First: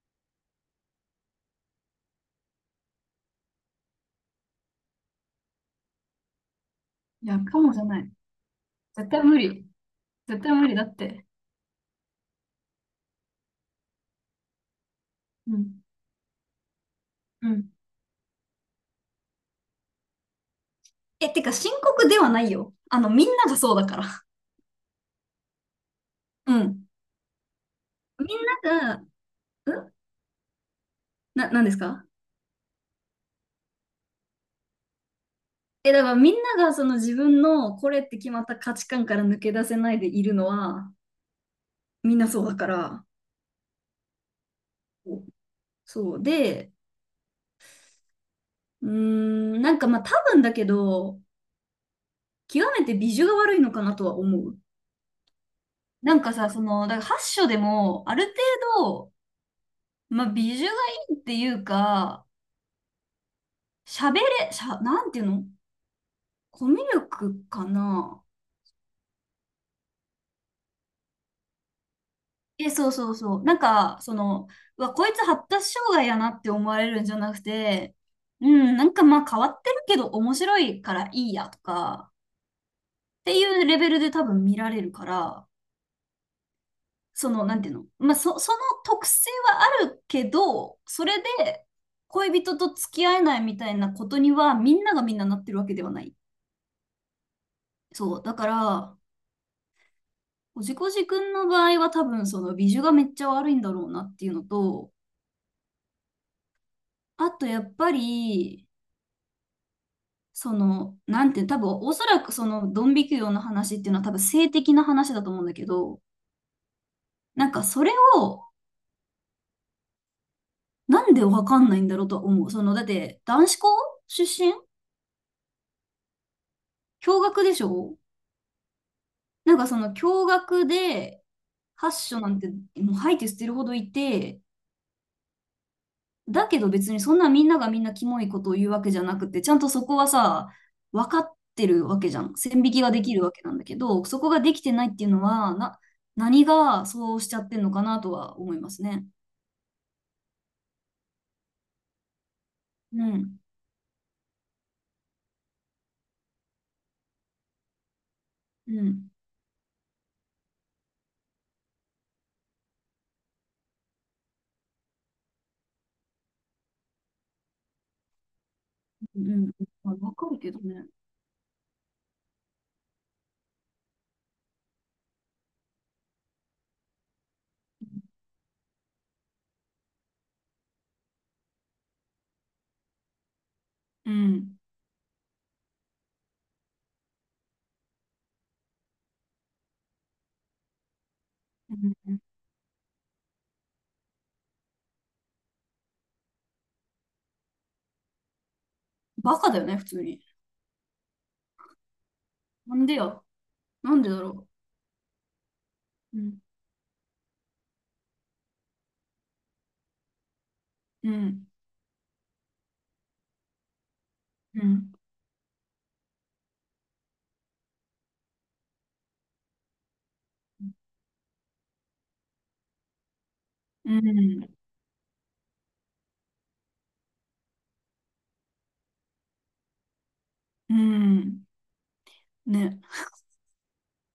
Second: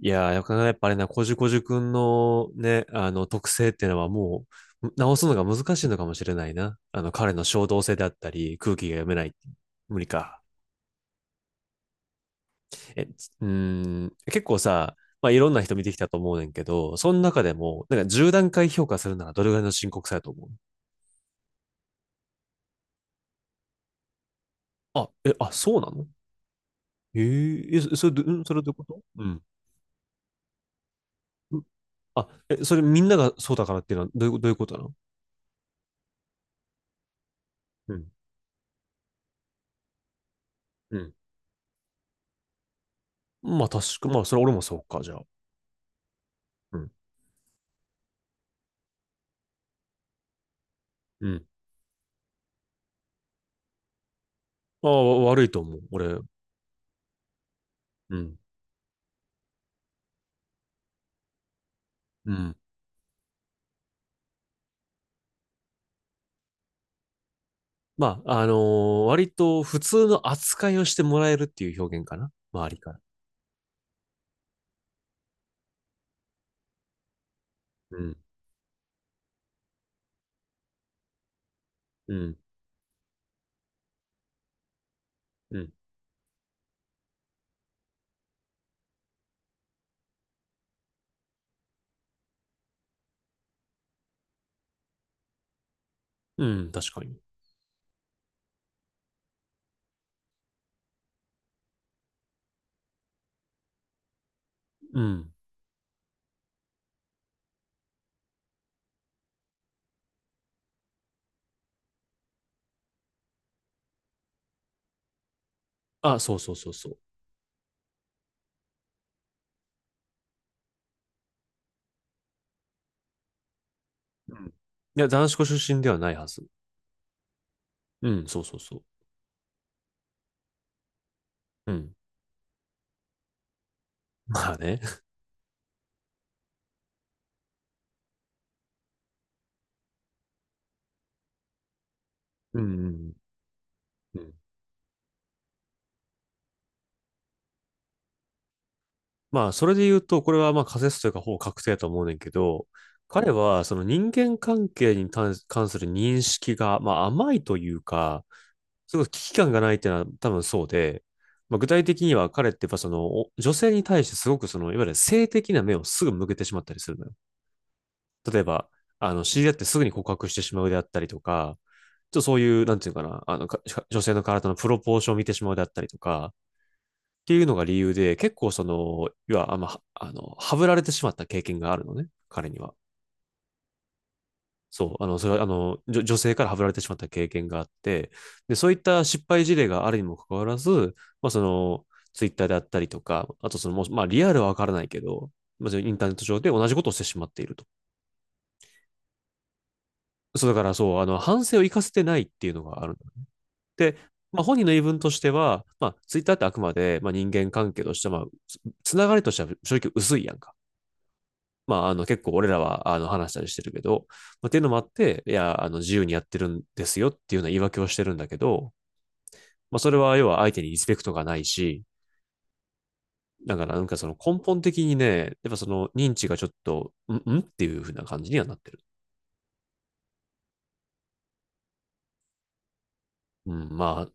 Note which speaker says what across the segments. Speaker 1: いやー、なかなかやっぱあれな、こじゅくんのね、あの特性っていうのはもう直すのが難しいのかもしれないな。あの
Speaker 2: い
Speaker 1: 彼
Speaker 2: や、
Speaker 1: の
Speaker 2: か
Speaker 1: 衝
Speaker 2: もじ
Speaker 1: 動
Speaker 2: ゃ
Speaker 1: 性
Speaker 2: な
Speaker 1: であ
Speaker 2: い。
Speaker 1: ったり、空気が読
Speaker 2: 絶
Speaker 1: め
Speaker 2: 対
Speaker 1: ない。
Speaker 2: 無理。
Speaker 1: 無理か。
Speaker 2: 絶対無理だって。
Speaker 1: え、つうーん、結構さ、まあいろん
Speaker 2: う
Speaker 1: な人見
Speaker 2: ん。
Speaker 1: てきたと思うねんけど、その中
Speaker 2: う
Speaker 1: で
Speaker 2: ん。
Speaker 1: も、なんか10段階評価するならどれぐらいの深刻さやと思う？
Speaker 2: え、てか深刻ではないよ。みんながそうだから。
Speaker 1: あ、え、あ、そうなの？
Speaker 2: うん。
Speaker 1: え、
Speaker 2: みん
Speaker 1: それどういうこ
Speaker 2: な
Speaker 1: と？
Speaker 2: が、
Speaker 1: うん。
Speaker 2: うん。
Speaker 1: ん
Speaker 2: なんですか？
Speaker 1: え、それみんながそうだからっていうのはどういう、ことなの？
Speaker 2: え、だからみんながその自分のこ
Speaker 1: う
Speaker 2: れ
Speaker 1: ん。
Speaker 2: って決まった価値観から抜け出せないでいるのは、
Speaker 1: うん。
Speaker 2: みんなそうだから。
Speaker 1: まあ確か、まあそれ俺もそうか、じゃあ。
Speaker 2: そう。で、
Speaker 1: うん。
Speaker 2: なんかまあ多分だけど、
Speaker 1: うん。
Speaker 2: 極めて美女が悪いのかなとは思う。
Speaker 1: ああ、悪いと思う、
Speaker 2: な
Speaker 1: 俺。
Speaker 2: んかさ、その、だから8章でも、あ
Speaker 1: う
Speaker 2: る程
Speaker 1: ん。
Speaker 2: 度、まあ、美女がいいっていうか、
Speaker 1: うん。
Speaker 2: 喋れ、しゃ、なんていうの？コミュ力か
Speaker 1: ま
Speaker 2: な？
Speaker 1: あ、割と普通の扱いをしてもらえるっていう表現かな。周
Speaker 2: え、
Speaker 1: り
Speaker 2: そ
Speaker 1: か
Speaker 2: う
Speaker 1: ら。
Speaker 2: そうそう。なんか、その、うわ、こいつ発達障害やなって思われるんじゃなく
Speaker 1: う
Speaker 2: て、
Speaker 1: ん。
Speaker 2: うん、なんかまあ変わってるけど面白いからいいやとか、
Speaker 1: うん。
Speaker 2: っていうレベルで多分見られるから、
Speaker 1: うん。
Speaker 2: その、なんていうの？まあ、その特性はあるけど、それで恋人と付き合えないみたいなことには、みんながみんななってるわけではない。
Speaker 1: うん、確かに。
Speaker 2: そう。だから、おじこじくんの場合は多分その美女がめっちゃ悪いんだろうなっていうのと、
Speaker 1: うん。
Speaker 2: あとやっぱり、その、なんていう、多分おそらくそのドン引き業の話っていうのは多分性的な話だと思うんだけど、
Speaker 1: あ、そうそうそうそう。
Speaker 2: なんかそれをなんでわかんないんだろうとは思う。その、だって男子校出
Speaker 1: うん。い
Speaker 2: 身、
Speaker 1: や、男子校出身ではないはず。
Speaker 2: 共学でしょ？
Speaker 1: うん、そうそうそう。
Speaker 2: なんかその共学で、
Speaker 1: うん。
Speaker 2: 発所なんてもう吐いて捨てるほどい て、
Speaker 1: まあね。
Speaker 2: だけど別にそんなみんながみんなキモいことを言うわけじゃなくて、ちゃんとそこはさ、分かってるわけじゃん。
Speaker 1: うん、
Speaker 2: 線
Speaker 1: う
Speaker 2: 引きがで
Speaker 1: ん、
Speaker 2: きるわけなんだけど、そ
Speaker 1: う
Speaker 2: こ
Speaker 1: ん。
Speaker 2: ができてないっていうのは、何がそうしちゃってんのかなとは思いますね。
Speaker 1: まあ、それで言うと、これはまあ仮説というかほぼ確定だと思うねんけど、
Speaker 2: う
Speaker 1: 彼
Speaker 2: ん。
Speaker 1: はその人間関係に関する認識が、まあ、甘いというか、
Speaker 2: う
Speaker 1: すごい
Speaker 2: ん。
Speaker 1: 危機感がないっていうのは多分そうで、まあ、具体的には彼ってやっぱその女性に対してすごくそのいわゆる性的な目をすぐ向けてしまったりするのよ。例えば、あ
Speaker 2: う
Speaker 1: の知り
Speaker 2: ん。
Speaker 1: 合ってすぐに
Speaker 2: まあ、
Speaker 1: 告
Speaker 2: わ
Speaker 1: 白
Speaker 2: か
Speaker 1: し
Speaker 2: る
Speaker 1: て
Speaker 2: け
Speaker 1: し
Speaker 2: ど
Speaker 1: まうであ
Speaker 2: ね。
Speaker 1: ったりとか、ちょっとそういう、なんていうかな、あの女性の体のプロポーションを見てしまうであったりとか、っていうのが理由で、結構その、要はあんま、あの、はぶられてしまった経験があるのね、彼には。
Speaker 2: うん。
Speaker 1: そう、あの、それは、あの、女性からはぶられてしまった経験があって、で、そういった失敗事例があるにもかかわらず、まあ、そ
Speaker 2: う
Speaker 1: の、
Speaker 2: ん。
Speaker 1: ツイッターであったりとか、あとその、もうまあ、リアルはわからないけど、まあ、そのインターネット上で同じことをしてしまっていると。
Speaker 2: バカだよね、普通に。
Speaker 1: そう、だからそう、あの、反省を生かせてないっていうの
Speaker 2: な
Speaker 1: が
Speaker 2: ん
Speaker 1: ある
Speaker 2: で
Speaker 1: んだ。
Speaker 2: や。な
Speaker 1: で、
Speaker 2: んでだ
Speaker 1: まあ、
Speaker 2: ろ
Speaker 1: 本人の言い分としては、まあ、
Speaker 2: う。
Speaker 1: ツ
Speaker 2: う
Speaker 1: イッター
Speaker 2: ん。
Speaker 1: ってあくまで、まあ、人間関係として、まあ、つながりとしては正直薄いやんか。
Speaker 2: うん。
Speaker 1: まあ、あの、結構俺らは、あの、話したりしてるけど、まあ、って
Speaker 2: う
Speaker 1: いうのもあっ
Speaker 2: ん。
Speaker 1: て、いや、あの、自由にやってるんですよっていうような言い訳をしてるんだけど、まあ、それは要は相手にリスペクトがないし、だからなん
Speaker 2: う
Speaker 1: かその根
Speaker 2: ん。
Speaker 1: 本的にね、やっぱその認知がちょっと、んんっていう風な感じにはなってる。
Speaker 2: うん。ね。
Speaker 1: うん、ま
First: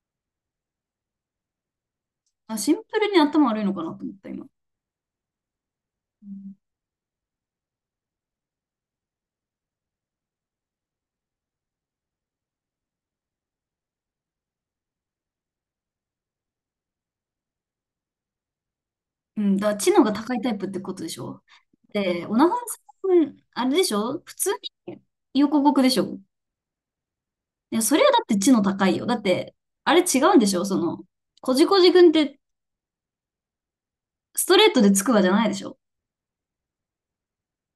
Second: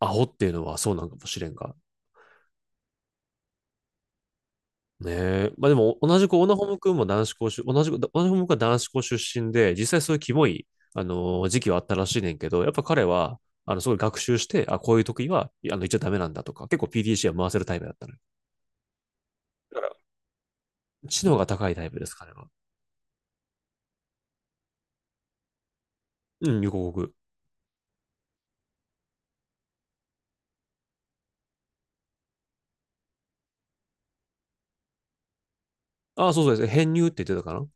Speaker 1: あ、アホっていうのはそうなんかもしれんが、
Speaker 2: あ、シンプルに頭悪いのかなと思った、今。
Speaker 1: ねえ。まあでも、同
Speaker 2: う
Speaker 1: じくオナ
Speaker 2: ん。
Speaker 1: ホム君も男子校出、同じく、オナホム君は男子校出身で、実際そういうキモい、時期はあったらしいねんけど、やっぱ彼は、あの、すごい学習して、あ、こういう時は、あの、言っちゃダメなんだとか、結構 PDCA は回せるタイプだったのよ。
Speaker 2: うん、だから
Speaker 1: だ
Speaker 2: 知
Speaker 1: か
Speaker 2: 能が高いタイプってこと
Speaker 1: ら、
Speaker 2: でし
Speaker 1: 知能
Speaker 2: ょ？
Speaker 1: が高いタイプです、
Speaker 2: で、
Speaker 1: 彼
Speaker 2: オ
Speaker 1: は。
Speaker 2: ナホンさん、あれでしょ普通に横国でしょ？
Speaker 1: うん、横国。
Speaker 2: いや、それはだって知能高いよ。だって、あれ違うんでしょその、こじこじくんってストレートでつくばじゃないでしょ？
Speaker 1: あ、そうそうです。編入って言ってたかな？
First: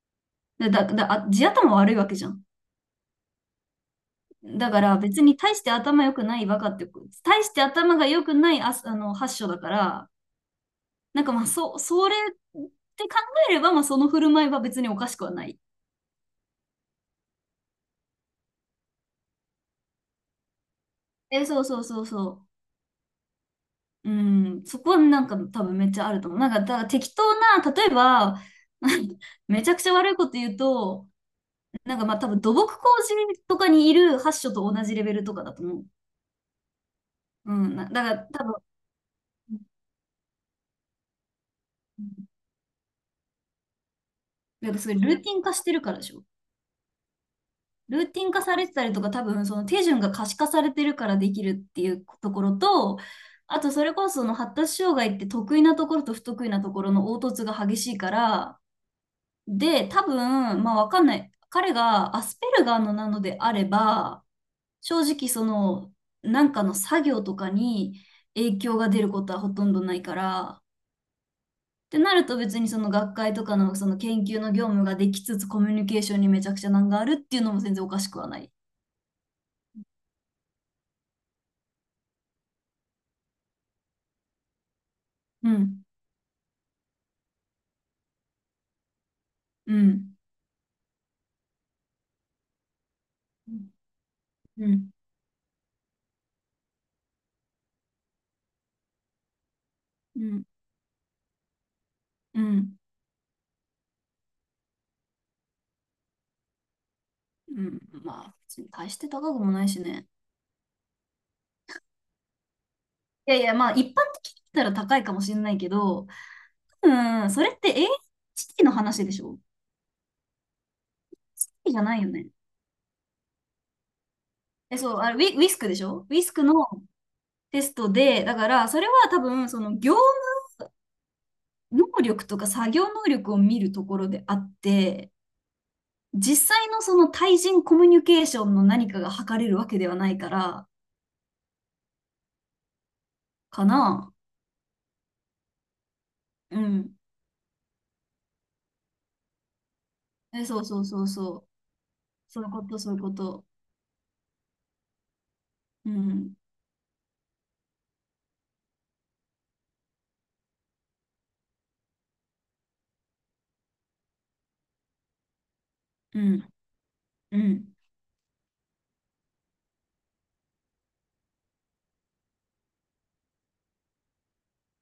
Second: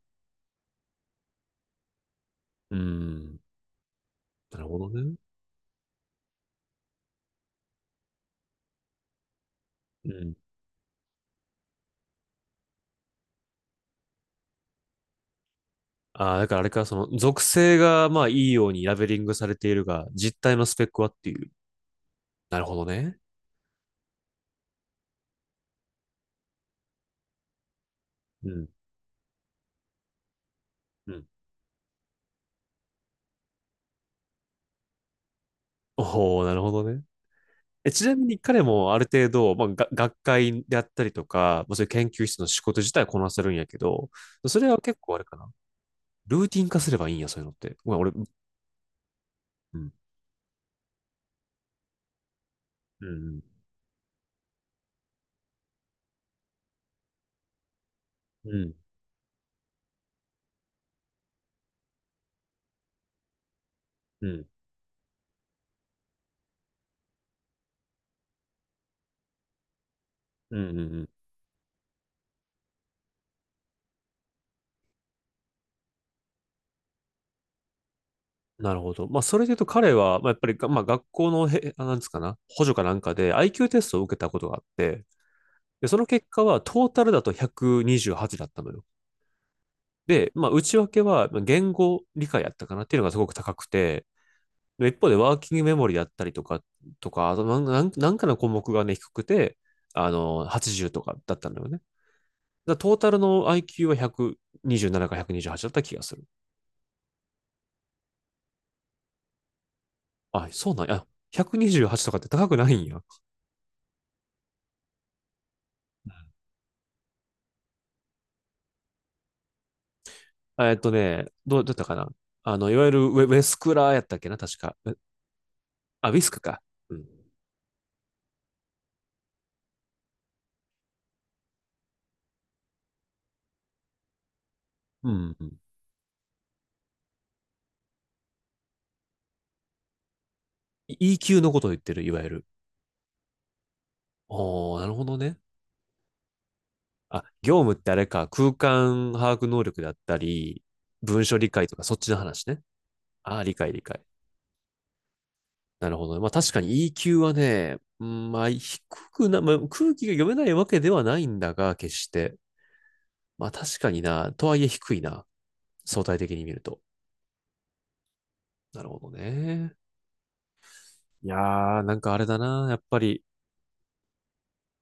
Speaker 2: だ、でだ、だ、あ地頭悪いわけじゃん。
Speaker 1: うん。なる
Speaker 2: だ
Speaker 1: ほ
Speaker 2: か
Speaker 1: ど
Speaker 2: ら
Speaker 1: ね。
Speaker 2: 別に大して頭良くないバカってこ、大して頭が良くない、発祥だか
Speaker 1: う
Speaker 2: ら、
Speaker 1: ん。
Speaker 2: なんかまあ、それって考えれば、まあその振る舞いは別におかしくはない。
Speaker 1: ああ、だからあれか、その、属性が、まあ、いいようにラベリングされているが、実態のスペックはってい
Speaker 2: え、
Speaker 1: う。
Speaker 2: そうそうそうそう。
Speaker 1: なるほどね。
Speaker 2: うん、そこはなんか多分めっちゃあると思う。なんか、だから適当な、例えば、
Speaker 1: うん。
Speaker 2: めちゃくちゃ悪いこと言うと、
Speaker 1: うん。
Speaker 2: なんかまあ多分土木工事とかにいる発所と同じレベルとかだと思う。
Speaker 1: おお、なるほどね。
Speaker 2: うん、
Speaker 1: え、
Speaker 2: だ
Speaker 1: ち
Speaker 2: か
Speaker 1: な
Speaker 2: ら
Speaker 1: みに
Speaker 2: 多分、
Speaker 1: 彼もある程度、まあ、学会であったりとか、まあ、そういう研究室の仕事自体はこなせるんやけど、それ
Speaker 2: だか
Speaker 1: は
Speaker 2: らそれ
Speaker 1: 結
Speaker 2: ル
Speaker 1: 構
Speaker 2: ー
Speaker 1: あれ
Speaker 2: ティ
Speaker 1: か
Speaker 2: ン
Speaker 1: な。
Speaker 2: 化してるからでしょ？
Speaker 1: ルーティン化すればいいんや、そういうのって。ごめん、
Speaker 2: ル
Speaker 1: 俺、
Speaker 2: ーテ
Speaker 1: う
Speaker 2: ィン化されてたりとか、多分その手
Speaker 1: ん、
Speaker 2: 順が可視化されてるからできるっていうところと、
Speaker 1: うん、
Speaker 2: あとそれこそその発達障害って得意なところと不得意なところの凹凸が激しいか
Speaker 1: うん、
Speaker 2: ら、
Speaker 1: うん、
Speaker 2: で、多分、まあわかんない。彼がアスペルガーのなのであれば、
Speaker 1: うん、
Speaker 2: 正直その、なんかの作業とかに影響が出ることはほとんどないか
Speaker 1: う
Speaker 2: ら、
Speaker 1: ん、うん。
Speaker 2: ってなると別にその学会とかのその研究の業務ができつつコミュニケーションにめちゃくちゃ難があるっていうのも全然おかしくはない。
Speaker 1: なるほど。まあ、それで言うと彼は、まあ、やっぱり、まあ、学校のなんですかな、補助かなんかで IQ テストを受けたことがあって、
Speaker 2: うん、
Speaker 1: で、その結果はトータルだと128だったのよ。
Speaker 2: うん、
Speaker 1: で、まあ、内訳はまあ言語理解やったかなっていうのがすごく
Speaker 2: う
Speaker 1: 高く
Speaker 2: ん、
Speaker 1: て、
Speaker 2: う
Speaker 1: で
Speaker 2: ん、
Speaker 1: 一方でワーキングメモリだったりとか、あとなんかの項目がね、低くて、あの、80とかだったんだよね。
Speaker 2: うん、
Speaker 1: トータルの IQ は127か128だった気がする。
Speaker 2: うん。まあ、別に大して高くもないしね。
Speaker 1: あ、そうなんや。128とかって高くないんや。
Speaker 2: いやいや、まあ一般的に言ったら高いかもしれないけど、うん、それって AHT の話でしょ？エーエイ
Speaker 1: えっとね、
Speaker 2: チテ
Speaker 1: どう
Speaker 2: ィ
Speaker 1: だ
Speaker 2: ー
Speaker 1: っ
Speaker 2: じゃ
Speaker 1: たか
Speaker 2: ない
Speaker 1: な。
Speaker 2: よね？
Speaker 1: あの、いわゆるウェスクラーやったっけな、確か。
Speaker 2: え、そう、あれ、ウィスクでしょ？
Speaker 1: あ、
Speaker 2: ウ
Speaker 1: ウィ
Speaker 2: ィ
Speaker 1: ス
Speaker 2: ス
Speaker 1: ク
Speaker 2: クの
Speaker 1: か。うん。
Speaker 2: テストで、だから、それは多分、その業務能力とか作業能力を見るところであっ
Speaker 1: う
Speaker 2: て、
Speaker 1: ん、うん。
Speaker 2: 実際のその対人コミュニケーションの何かが測れるわけではないから、
Speaker 1: EQ のことを言ってる、いわゆる。
Speaker 2: かな。
Speaker 1: おー、なるほどね。
Speaker 2: うん。
Speaker 1: あ、業務ってあれか、空間把握能力だった
Speaker 2: え、そ
Speaker 1: り、
Speaker 2: うそうそう
Speaker 1: 文書
Speaker 2: そう。
Speaker 1: 理解とか、そっちの
Speaker 2: そう
Speaker 1: 話
Speaker 2: いう
Speaker 1: ね。
Speaker 2: こと、そういうこ
Speaker 1: ああ、
Speaker 2: と。
Speaker 1: 理解理解。な
Speaker 2: う
Speaker 1: るほどね。まあ
Speaker 2: ん、
Speaker 1: 確かに EQ はね、うんまあ低くな、まあ、空気が読めないわけではないんだが、決して。まあ確かにな、とはいえ低いな。相対
Speaker 2: う
Speaker 1: 的に
Speaker 2: ん、
Speaker 1: 見ると。
Speaker 2: うん。
Speaker 1: なるほどね。いやー、なんかあれだな。やっぱり、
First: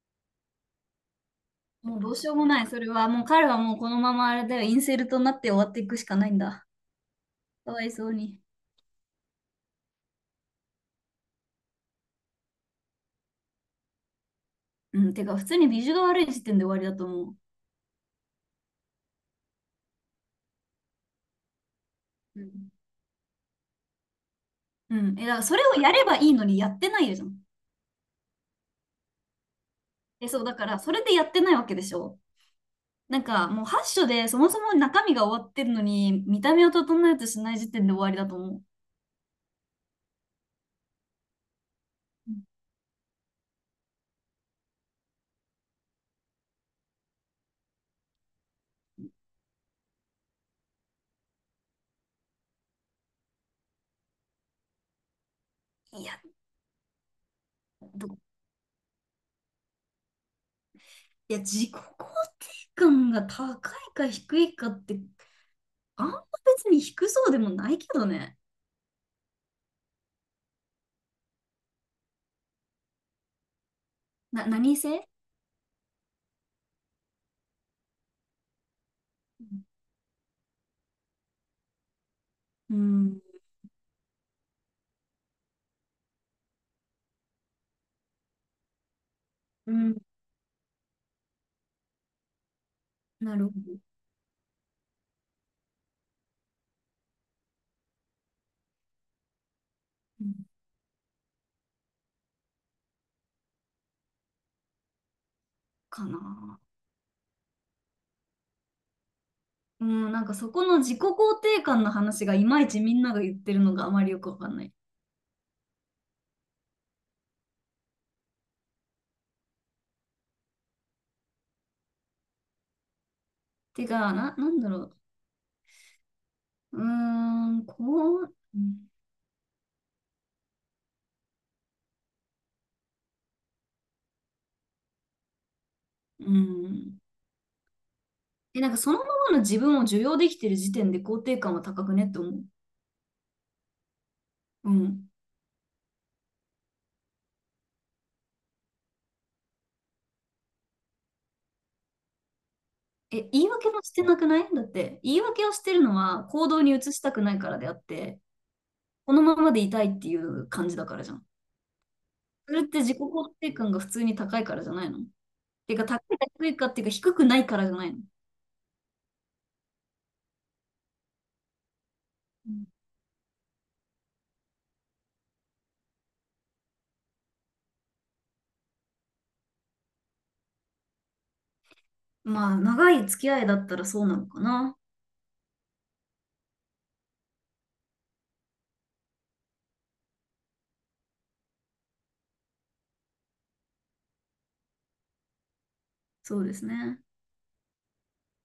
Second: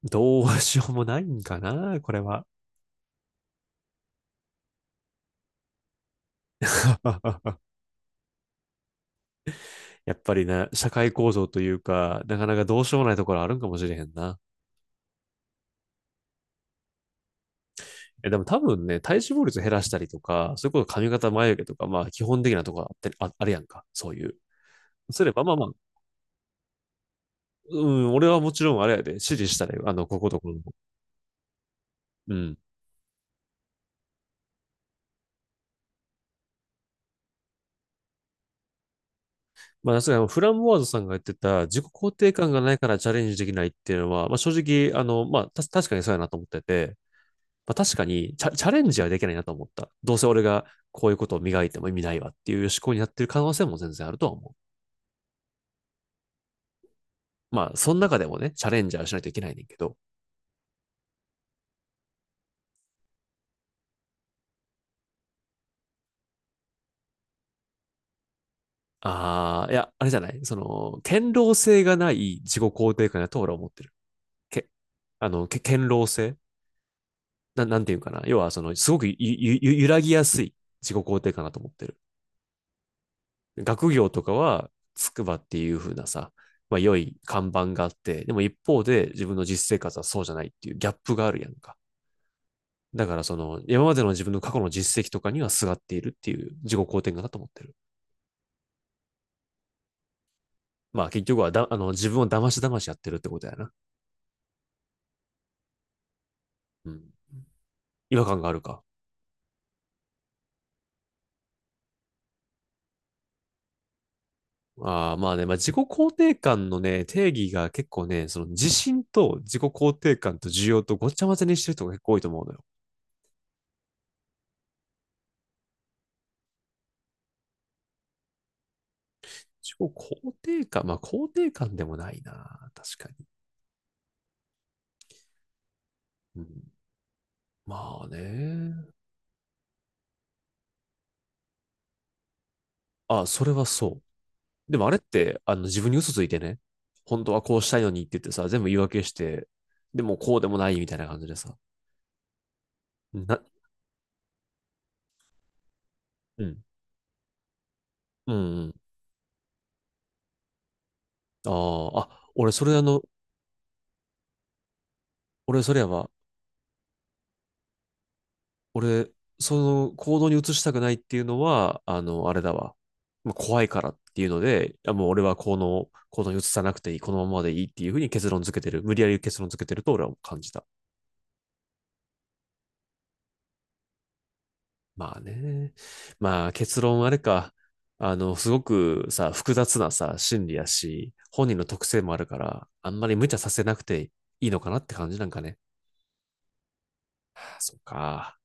Speaker 1: どうしようもないんか
Speaker 2: も
Speaker 1: な、
Speaker 2: うど
Speaker 1: こ
Speaker 2: う
Speaker 1: れ
Speaker 2: しよう
Speaker 1: は。
Speaker 2: もない。それは、もう彼はもうこのままあれだよ、インセルトになって終わっていくしかないんだ。かわいそうに。
Speaker 1: やっぱりね、社会構造というか、なかなかどうしようもないところあるんかもしれへんな。
Speaker 2: うん、てか、普通にビジュが悪い時点で終わりだと思う。
Speaker 1: え、でも多分ね、体脂肪率減らしたりとか、そういうこと髪型眉毛とか、まあ基本
Speaker 2: うん。
Speaker 1: 的なところあって、あ、あるやんか。そういう。
Speaker 2: うん。
Speaker 1: す
Speaker 2: え、
Speaker 1: れ
Speaker 2: だか
Speaker 1: ば、
Speaker 2: ら
Speaker 1: まあ
Speaker 2: そ
Speaker 1: ま
Speaker 2: れ
Speaker 1: あ、
Speaker 2: をやればいいのにやってないじゃん。
Speaker 1: うん、俺はもちろんあれやで、指示したね。あの、こ
Speaker 2: え、
Speaker 1: こと
Speaker 2: そう、
Speaker 1: こ
Speaker 2: だ
Speaker 1: の。
Speaker 2: からそれでやってないわけでしょ？
Speaker 1: うん。
Speaker 2: なんかもう8章でそもそも中身が終わってるのに見た目を整えようとしない時点で終わりだと思う。
Speaker 1: まあ、さすがにフランボワーズさんが言ってた、自己肯定感がないからチャレンジできないっていうのは、まあ、正直、あの、まあ、確かにそうやなと思ってて、まあ、確かにチャレンジはできないなと思った。どうせ俺がこういうことを磨いても意味ないわっていう思考になってる可能性も全然あるとは思
Speaker 2: う。いや、
Speaker 1: う。まあ、その
Speaker 2: ど、
Speaker 1: 中でもね、チャレンジはしないといけないねんけど。
Speaker 2: いや、自己肯定感が高いか低いかって、あんま別に低そうでもないけどね。
Speaker 1: ああ、いや、あれじゃないその、堅牢性がない自己肯定感だと俺は思ってる。け、
Speaker 2: 何性？
Speaker 1: あの、け、堅牢性、なんていうかな。要は、その、すごくゆゆゆ揺らぎやすい自己肯定感だと思ってる。
Speaker 2: うん。
Speaker 1: 学業とかは、筑波っていう風なさ、まあ、良い看板があって、でも一方で自分の実
Speaker 2: う
Speaker 1: 生活
Speaker 2: ん。
Speaker 1: はそうじゃないっていうギャップがあるやんか。だからそ
Speaker 2: なるほ
Speaker 1: の、
Speaker 2: ど。
Speaker 1: 今までの自分の過去の実績とかにはすがっているっていう自己肯定感だと思ってる。
Speaker 2: うん。
Speaker 1: まあ結局は、あの、自分を騙し騙しやってるってことやな。
Speaker 2: かな。
Speaker 1: うん。違和感があるか。
Speaker 2: うん、なんかそこの自己肯定感の話がいまいちみんなが言ってるのがあまりよくわかんない。
Speaker 1: ああ、まあね、まあ、自己肯定感のね、定義が結構ね、その自信と自己肯定感と需要とごっちゃ混ぜにしてる人が結構多いと思うのよ。
Speaker 2: てか、なんだろう。う
Speaker 1: 自己肯定感、まあ肯定感でもないな、確かに。うん、
Speaker 2: ん。
Speaker 1: まあ
Speaker 2: え、なん
Speaker 1: ね。
Speaker 2: かそのままの自分を受容できてる時点で肯定感は高くねって思う。
Speaker 1: あ、それはそ
Speaker 2: う
Speaker 1: う。でもあれっ
Speaker 2: ん。
Speaker 1: て、あの自分に嘘ついてね、本当はこうしたいのにって言ってさ、全部言い訳して、でもこうでもないみたいな感じでさ。
Speaker 2: え、
Speaker 1: な、
Speaker 2: 言い訳もしてなくない？だって、言い訳をしてるのは
Speaker 1: う
Speaker 2: 行動
Speaker 1: ん、
Speaker 2: に移したくないからであって、
Speaker 1: うん、うん。
Speaker 2: このままでいたいっていう感じだからじゃん。
Speaker 1: あーあ、
Speaker 2: それって自己肯定感が普通に高いからじゃないの？
Speaker 1: 俺そ
Speaker 2: て
Speaker 1: れ
Speaker 2: か、
Speaker 1: や
Speaker 2: 高
Speaker 1: わ。
Speaker 2: いか低いかっていうか低くないからじゃないの？
Speaker 1: 俺、その行動に移したくないっていうのは、あの、あれ
Speaker 2: う
Speaker 1: だ
Speaker 2: ん。
Speaker 1: わ。まあ怖いからっていうので、もう俺はこの行動に移さなくていい、このままでいいっていうふうに結論付けてる。無理やり結論付けてると俺は感じた。
Speaker 2: まあ、長い付き合いだったらそうなのかな。
Speaker 1: まあね。まあ結論あれか。あの、すごくさ、複雑なさ、心理やし、本人の特性もあるから、あんまり無茶させなくていいのかなって感じなんかね。
Speaker 2: そうですね。
Speaker 1: そうか。